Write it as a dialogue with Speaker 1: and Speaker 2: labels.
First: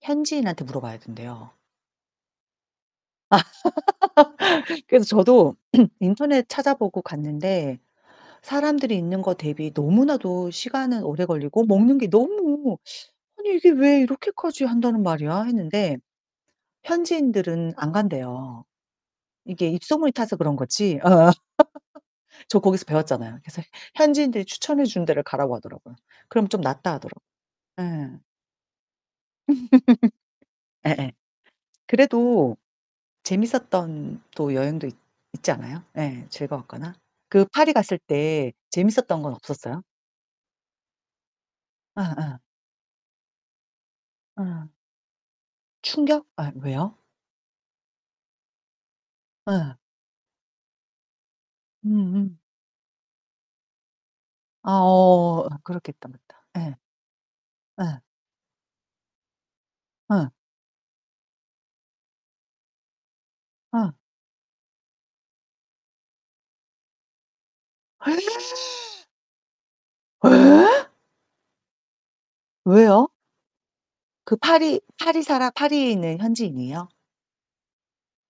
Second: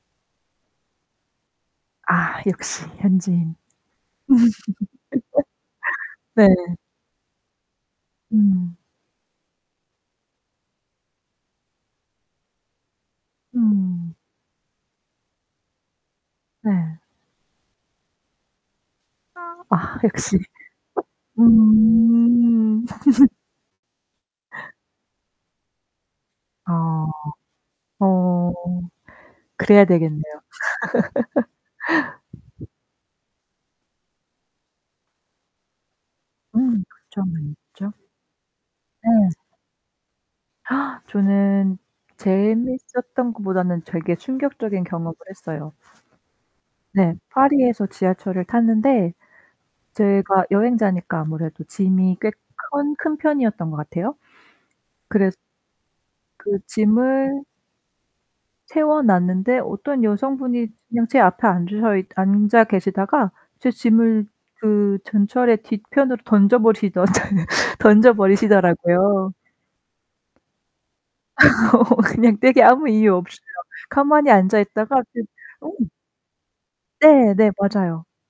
Speaker 1: 현지인한테 물어봐야 된대요.
Speaker 2: 아 역시 현지인.
Speaker 1: 그래서 저도 인터넷
Speaker 2: 네.
Speaker 1: 찾아보고 갔는데
Speaker 2: 음.
Speaker 1: 사람들이 있는 거 대비 너무나도 시간은 오래 걸리고 먹는 게 너무 '아니 이게 왜
Speaker 2: 음.
Speaker 1: 이렇게까지 한다는 말이야?' 했는데
Speaker 2: 네.
Speaker 1: 현지인들은 안 간대요.
Speaker 2: 아.
Speaker 1: 이게
Speaker 2: 아
Speaker 1: 입소문이 타서
Speaker 2: 역시.
Speaker 1: 그런 거지 어어. 저
Speaker 2: 음.
Speaker 1: 거기서 배웠잖아요. 그래서 현지인들이 추천해 주는 데를 가라고 하더라고요. 그러면 좀 낫다
Speaker 2: 아.
Speaker 1: 하더라고. 예.
Speaker 2: 어. 그래야 되겠네요.
Speaker 1: 예예. 그래도 재미있었던 또 여행도 있 있지 않아요? 예.
Speaker 2: 음
Speaker 1: 즐거웠거나.
Speaker 2: 그쵸.
Speaker 1: 그 파리
Speaker 2: 많죠.
Speaker 1: 갔을 때 재미있었던
Speaker 2: 네.
Speaker 1: 건 없었어요?
Speaker 2: 저는
Speaker 1: 아 아.
Speaker 2: 재미있었던 것보다는 되게
Speaker 1: 아.
Speaker 2: 충격적인 경험을 했어요.
Speaker 1: 충격? 아 왜요?
Speaker 2: 네. 파리에서 지하철을 탔는데
Speaker 1: 아.
Speaker 2: 제가 여행자니까 아무래도 짐이 꽤
Speaker 1: 음음.
Speaker 2: 큰 큰 편이었던 것 같아요.
Speaker 1: 아
Speaker 2: 그래서
Speaker 1: 어. 그렇겠다. 맞다.
Speaker 2: 그
Speaker 1: 예.
Speaker 2: 짐을
Speaker 1: 예.
Speaker 2: 세워 놨는데 어떤
Speaker 1: 응.
Speaker 2: 여성분이 그냥 제 앞에 앉으셔 있 앉아 계시다가 제
Speaker 1: 아.
Speaker 2: 짐을 그 전철의 뒤편으로 던져 버리시던 던져 버리시더라고요.
Speaker 1: 예?
Speaker 2: 어 그냥 되게 아무
Speaker 1: 왜요?
Speaker 2: 이유 없이요. 가만히
Speaker 1: 그
Speaker 2: 앉아
Speaker 1: 파리
Speaker 2: 있다가 네.
Speaker 1: 파리사라
Speaker 2: 어.
Speaker 1: 파리에 있는 현지인이에요?
Speaker 2: 네. 네, 맞아요.